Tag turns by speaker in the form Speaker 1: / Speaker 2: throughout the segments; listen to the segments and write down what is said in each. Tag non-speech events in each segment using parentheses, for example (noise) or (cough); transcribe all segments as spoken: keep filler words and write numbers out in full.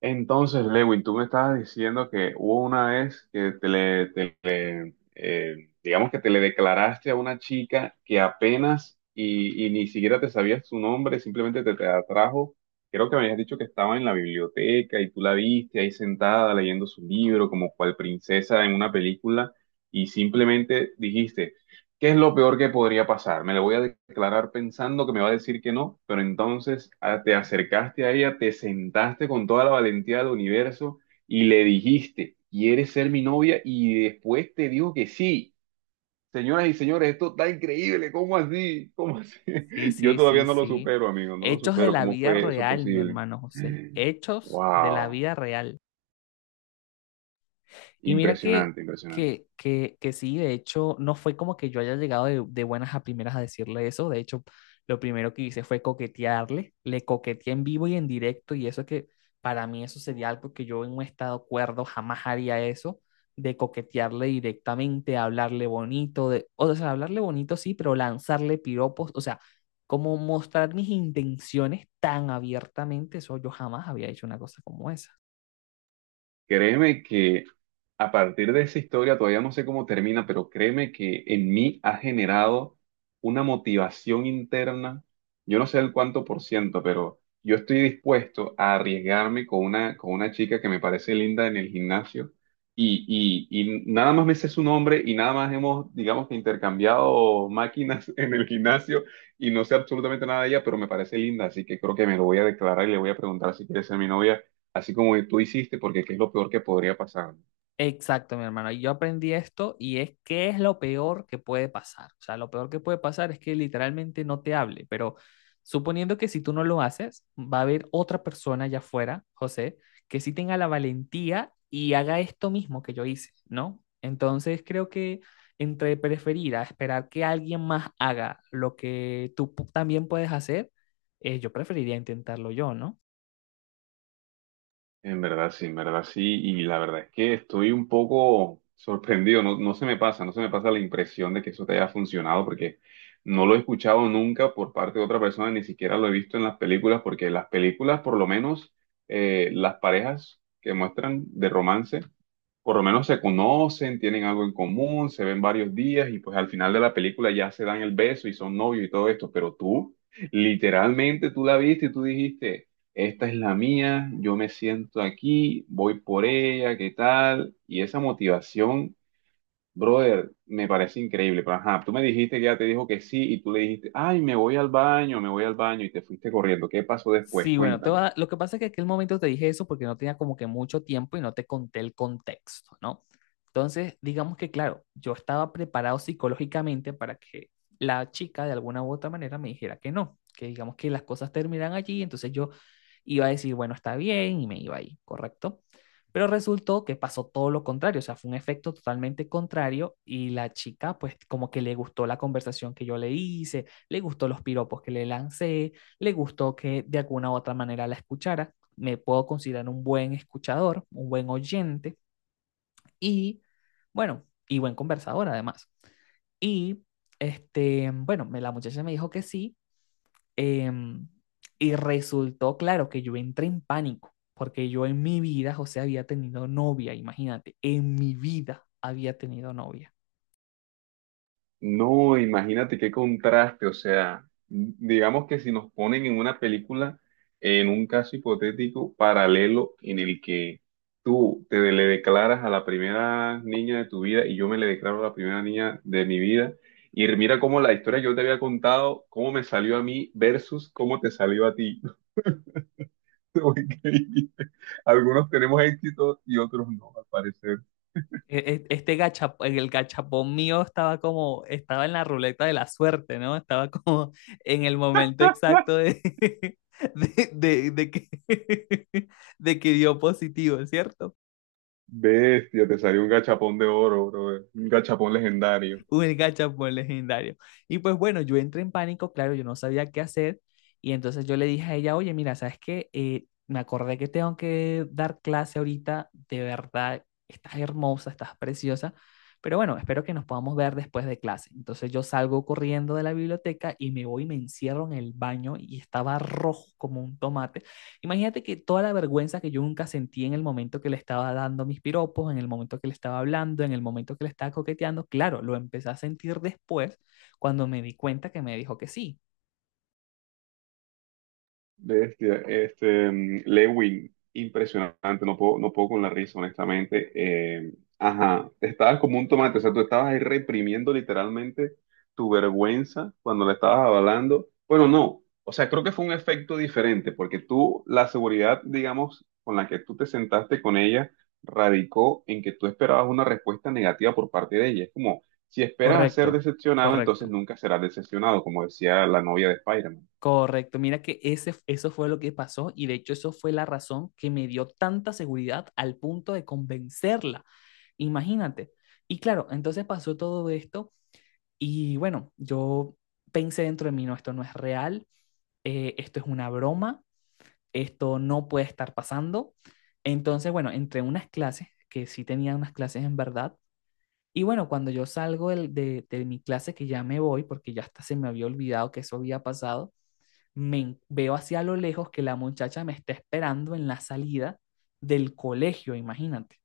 Speaker 1: Entonces, Lewin, tú me estabas diciendo que hubo una vez que te le, te le, eh, digamos que te le declaraste a una chica que apenas y, y ni siquiera te sabías su nombre, simplemente te, te atrajo. Creo que me habías dicho que estaba en la biblioteca y tú la viste ahí sentada leyendo su libro como cual princesa en una película y simplemente dijiste, ¿Qué es lo peor que podría pasar? Me le voy a declarar pensando que me va a decir que no, pero entonces ah, te acercaste a ella, te sentaste con toda la valentía del universo y le dijiste, ¿quieres ser mi novia? Y después te dijo que sí. Señoras y señores, esto está increíble, ¿cómo así? ¿Cómo así?
Speaker 2: Sí,
Speaker 1: (laughs) Yo
Speaker 2: sí,
Speaker 1: todavía
Speaker 2: sí,
Speaker 1: no lo
Speaker 2: sí.
Speaker 1: supero, amigo, no lo
Speaker 2: Hechos de
Speaker 1: supero.
Speaker 2: la
Speaker 1: ¿Cómo
Speaker 2: vida
Speaker 1: fue eso
Speaker 2: real, mi
Speaker 1: posible?
Speaker 2: hermano José. Hechos de la
Speaker 1: Wow,
Speaker 2: vida real. Y mira que,
Speaker 1: impresionante, impresionante.
Speaker 2: que, que, que sí, de hecho, no fue como que yo haya llegado de, de buenas a primeras a decirle eso. De hecho, lo primero que hice fue coquetearle. Le coqueteé en vivo y en directo y eso que para mí eso sería algo que yo en un estado cuerdo jamás haría eso de coquetearle directamente, hablarle bonito, de, o sea, hablarle bonito sí, pero lanzarle piropos, o sea, como mostrar mis intenciones tan abiertamente, eso yo jamás había hecho una cosa como esa.
Speaker 1: Créeme que a partir de esa historia, todavía no sé cómo termina, pero créeme que en mí ha generado una motivación interna. Yo no sé el cuánto por ciento, pero yo estoy dispuesto a arriesgarme con una, con una chica que me parece linda en el gimnasio. Y, y, y nada más me sé su nombre y nada más hemos, digamos que intercambiado máquinas (laughs) en el gimnasio y no sé absolutamente nada de ella, pero me parece linda, así que creo que me lo voy a declarar y le voy a preguntar si quiere ser mi novia así como tú hiciste, porque qué es lo peor que podría pasar.
Speaker 2: Exacto, mi hermano. y Yo aprendí esto y es que es lo peor que puede pasar. O sea, lo peor que puede pasar es que literalmente no te hable, pero suponiendo que si tú no lo haces, va a haber otra persona allá afuera, José, que sí tenga la valentía y haga esto mismo que yo hice, ¿no? Entonces creo que entre preferir a esperar que alguien más haga lo que tú pu- también puedes hacer, eh, yo preferiría intentarlo yo, ¿no?
Speaker 1: En verdad sí, en verdad sí, y la verdad es que estoy un poco sorprendido, no, no se me pasa, no se me pasa la impresión de que eso te haya funcionado, porque no lo he escuchado nunca por parte de otra persona, ni siquiera lo he visto en las películas, porque las películas, por lo menos, eh, las parejas que muestran de romance, por lo menos se conocen, tienen algo en común, se ven varios días y pues al final de la película ya se dan el beso y son novios y todo esto, pero tú, literalmente tú la viste y tú dijiste, esta es la mía, yo me siento aquí, voy por ella, ¿qué tal? Y esa motivación, brother, me parece increíble, pero ajá, tú me dijiste que ella te dijo que sí y tú le dijiste, ay, me voy al baño, me voy al baño y te fuiste corriendo, ¿qué pasó después?
Speaker 2: Sí, bueno, te voy a
Speaker 1: Cuéntame.
Speaker 2: dar- lo que pasa es que en aquel momento te dije eso porque no tenía como que mucho tiempo y no te conté el contexto, ¿no? Entonces, digamos que, claro, yo estaba preparado psicológicamente para que la chica de alguna u otra manera me dijera que no, que digamos que las cosas terminan allí, entonces yo iba a decir, bueno, está bien y me iba ahí, ¿correcto? Pero resultó que pasó todo lo contrario, o sea, fue un efecto totalmente contrario y la chica pues como que le gustó la conversación que yo le hice, le gustó los piropos que le lancé, le gustó que de alguna u otra manera la escuchara. Me puedo considerar un buen escuchador, un buen oyente y, bueno, y buen conversador además. Y, este, bueno, me- la muchacha me dijo que sí em, y resultó, claro, que yo entré en pánico porque yo en mi vida, José, había tenido novia, imagínate, en mi vida había tenido novia.
Speaker 1: No, imagínate qué contraste, o sea, digamos que si nos ponen en una película, en un caso hipotético paralelo en el que tú te le declaras a la primera niña de tu vida y yo me le declaro a la primera niña de mi vida, y mira cómo la historia que yo te había contado, cómo me salió a mí versus cómo te salió a ti. (laughs) Increíble. Algunos tenemos éxito y otros no, al parecer.
Speaker 2: E- e- Este gacha, el gachapón mío estaba como, estaba en la ruleta de la suerte, ¿no? Estaba (laughs) como en el momento exacto de, (laughs) de, de, de que, (laughs) de que dio positivo, ¿cierto?
Speaker 1: Bestia, te salió un gachapón de oro, bro, un gachapón legendario.
Speaker 2: (laughs) Un gachapón legendario. Y pues bueno, yo entré en pánico, claro, yo no sabía qué hacer. Y entonces yo le dije a ella, oye, mira, ¿sabes qué? Eh, me acordé que tengo que dar clase ahorita, de verdad, estás hermosa, estás preciosa, pero bueno, espero que nos podamos ver después de clase. Entonces yo salgo corriendo de la biblioteca y me voy y me encierro en el baño y estaba rojo como un tomate. Imagínate que toda la vergüenza que yo nunca sentí en el momento que le estaba dando mis piropos, en el momento que le estaba hablando, en el momento que le estaba coqueteando, claro, lo empecé a sentir después cuando me di cuenta que me dijo que sí.
Speaker 1: Bestia, este, este, mm, Lewin, impresionante, no puedo, no puedo con la risa, honestamente. Eh, ajá, estabas como un tomate, o sea, tú estabas ahí reprimiendo literalmente tu vergüenza cuando la estabas avalando. Bueno, no, o sea, creo que fue un efecto diferente, porque tú, la seguridad, digamos, con la que tú te sentaste con ella, radicó en que tú esperabas una respuesta negativa por parte de ella. Es como, si esperas a ser
Speaker 2: Correcto,
Speaker 1: decepcionado, entonces
Speaker 2: correcto,
Speaker 1: nunca serás decepcionado, como decía la novia de Spider-Man.
Speaker 2: correcto. Mira que ese, eso fue lo que pasó y de hecho eso fue la razón que me dio tanta seguridad al punto de convencerla. Imagínate. Y claro, entonces pasó todo esto y bueno, yo pensé dentro de mí, no, esto no es real, eh, esto es una broma, esto no puede estar pasando. Entonces, bueno, entre unas clases, que sí tenía unas clases en verdad, y bueno, cuando yo salgo del- de, de mi clase, que ya me voy, porque ya hasta se me había olvidado que eso había pasado, me en- veo hacia lo lejos que la muchacha me está esperando en la salida del colegio, imagínate.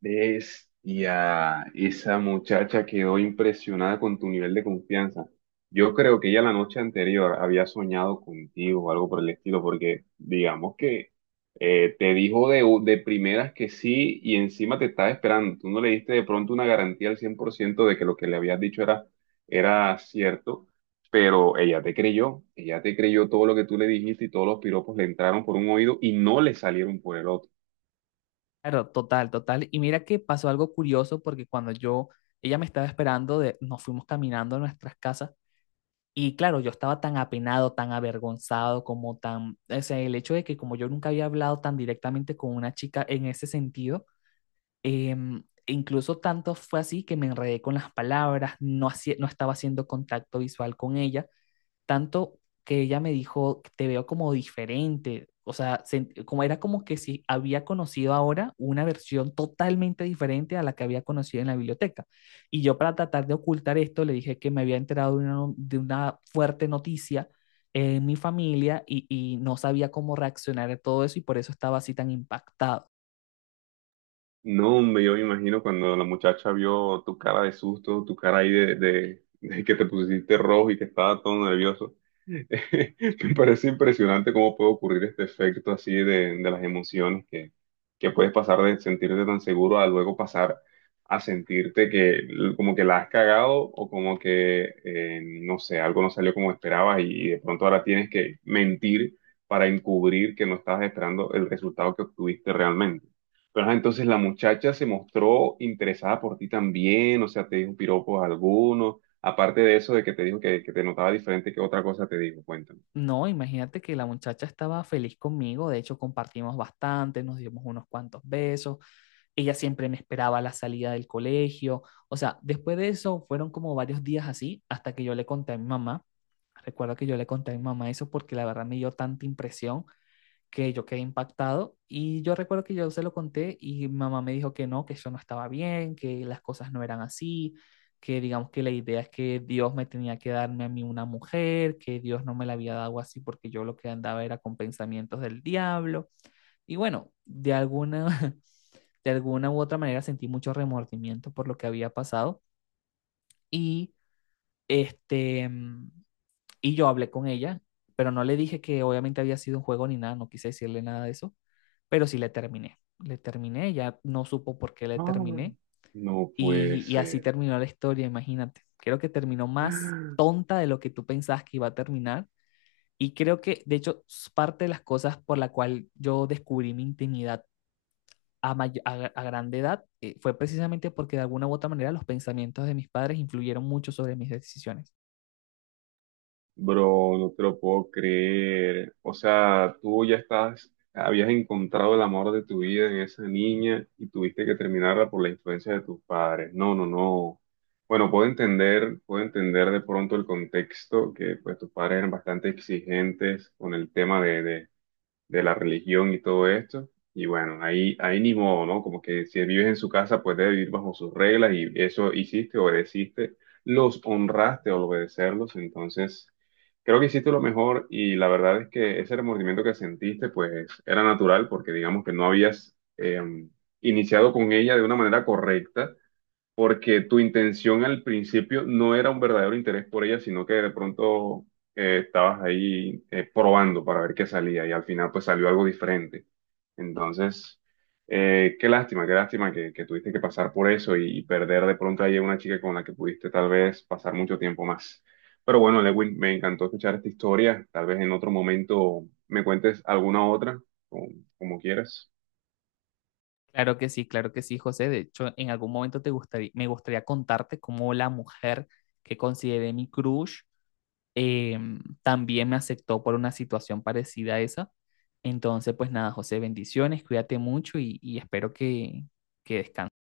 Speaker 1: Ves y a esa muchacha quedó impresionada con tu nivel de confianza. Yo creo que ella la noche anterior había soñado contigo o algo por el estilo, porque digamos que eh, te dijo de, u- de primeras que sí y encima te estaba esperando. Tú no le diste de pronto una garantía al cien por ciento de que lo que le habías dicho era, era cierto, pero ella te creyó, ella te creyó todo lo que tú le dijiste y todos los piropos le entraron por un oído y no le salieron por el otro.
Speaker 2: Claro, total, total. Y mira que pasó algo curioso porque cuando yo, ella me estaba esperando, de, nos fuimos caminando a nuestras casas. Y claro, yo estaba tan apenado, tan avergonzado, como tan, o sea, el hecho de que como yo nunca había hablado tan directamente con una chica en ese sentido, em, e incluso tanto fue así que me enredé con las palabras, no, hacía- no estaba haciendo contacto visual con ella, tanto que ella me dijo, te veo como diferente, o sea, se- como era como que si había conocido ahora una versión totalmente diferente a la que había conocido en la biblioteca. Y yo para tratar de ocultar esto le dije que me había enterado de una, no- de una fuerte noticia en mi familia y, y no sabía cómo reaccionar a todo eso y por eso estaba así tan impactado.
Speaker 1: No, hombre, yo me imagino cuando la muchacha vio tu cara de susto, tu cara ahí de, de, (laughs) de que te pusiste rojo y que estaba todo nervioso. (laughs) Me parece impresionante cómo puede ocurrir este efecto así de, de las emociones que, que puedes pasar de sentirte tan seguro a luego pasar a sentirte que l- como que la has cagado o como que, eh, no sé, algo no salió como esperabas y, y de pronto ahora tienes que mentir para encubrir que no estabas esperando el resultado que obtuviste realmente. Pero ajá, entonces la muchacha se mostró interesada por ti también, o sea, te dijo piropos algunos Aparte de eso, de que te dijo que, que te notaba diferente, ¿qué otra cosa te dijo? Cuéntame.
Speaker 2: No, imagínate que la muchacha estaba feliz conmigo, de hecho compartimos bastante, nos dimos unos cuantos besos, ella siempre me esperaba a la salida del colegio. O sea, después de eso fueron como varios días así hasta que yo le conté a mi mamá. Recuerdo que yo le conté a mi mamá eso porque la verdad me dio tanta impresión que yo quedé impactado y yo recuerdo que yo se lo conté y mi mamá me dijo que no, que yo no estaba bien, que las cosas no eran así, que digamos que la idea es que Dios me tenía que darme a mí una mujer, que Dios no me la había dado así porque yo lo que andaba era con pensamientos del diablo. Y bueno, de alguna, (laughs) de alguna u otra manera sentí mucho remordimiento por lo que había pasado y este, mm, y yo hablé con ella, pero no le dije que obviamente había sido un juego ni nada, no quise decirle nada de eso, pero sí le terminé. Le terminé, ella no supo por qué le
Speaker 1: Ay,
Speaker 2: terminé.
Speaker 1: no puede
Speaker 2: Y, y así
Speaker 1: ser.
Speaker 2: terminó la historia, imagínate. Creo que terminó más tonta de lo que tú pensabas que iba a terminar y creo que de hecho s- parte de las cosas por la cual yo descubrí mi intimidad a, mayor, a, a grande edad eh, fue precisamente porque de alguna u otra manera los pensamientos de mis padres influyeron mucho sobre mis decisiones.
Speaker 1: Bro, no te lo puedo creer. O sea, tú ya estás, habías encontrado el amor de tu vida en esa niña y tuviste que terminarla por la influencia de tus padres. No, no, no. Bueno, puedo entender, puedo entender de pronto el contexto, que pues tus padres eran bastante exigentes con el tema de, de, de la religión y todo esto. Y bueno, ahí, ahí ni modo, ¿no? Como que si vives en su casa, pues debe vivir bajo sus reglas y eso hiciste, obedeciste, los honraste al obedecerlos. Entonces, creo que hiciste lo mejor y la verdad es que ese remordimiento que sentiste, pues era natural porque digamos que no habías eh, iniciado con ella de una manera correcta porque tu intención al principio no era un verdadero interés por ella, sino que de pronto eh, estabas ahí eh, probando para ver qué salía y al final pues salió algo diferente. Entonces, eh, qué lástima, qué lástima que, que tuviste que pasar por eso y, y perder de pronto ahí a una chica con la que pudiste tal vez pasar mucho tiempo más. Pero bueno, Lewin, me encantó escuchar esta historia. Tal vez en otro momento me cuentes alguna otra, como, como quieras.
Speaker 2: Claro que sí, claro que sí, José. De hecho, en algún momento te gustaría, me gustaría contarte cómo la mujer que consideré mi crush eh, también me aceptó por una situación parecida a esa. Entonces, pues nada, José, bendiciones, cuídate mucho y, y espero que, que descanses.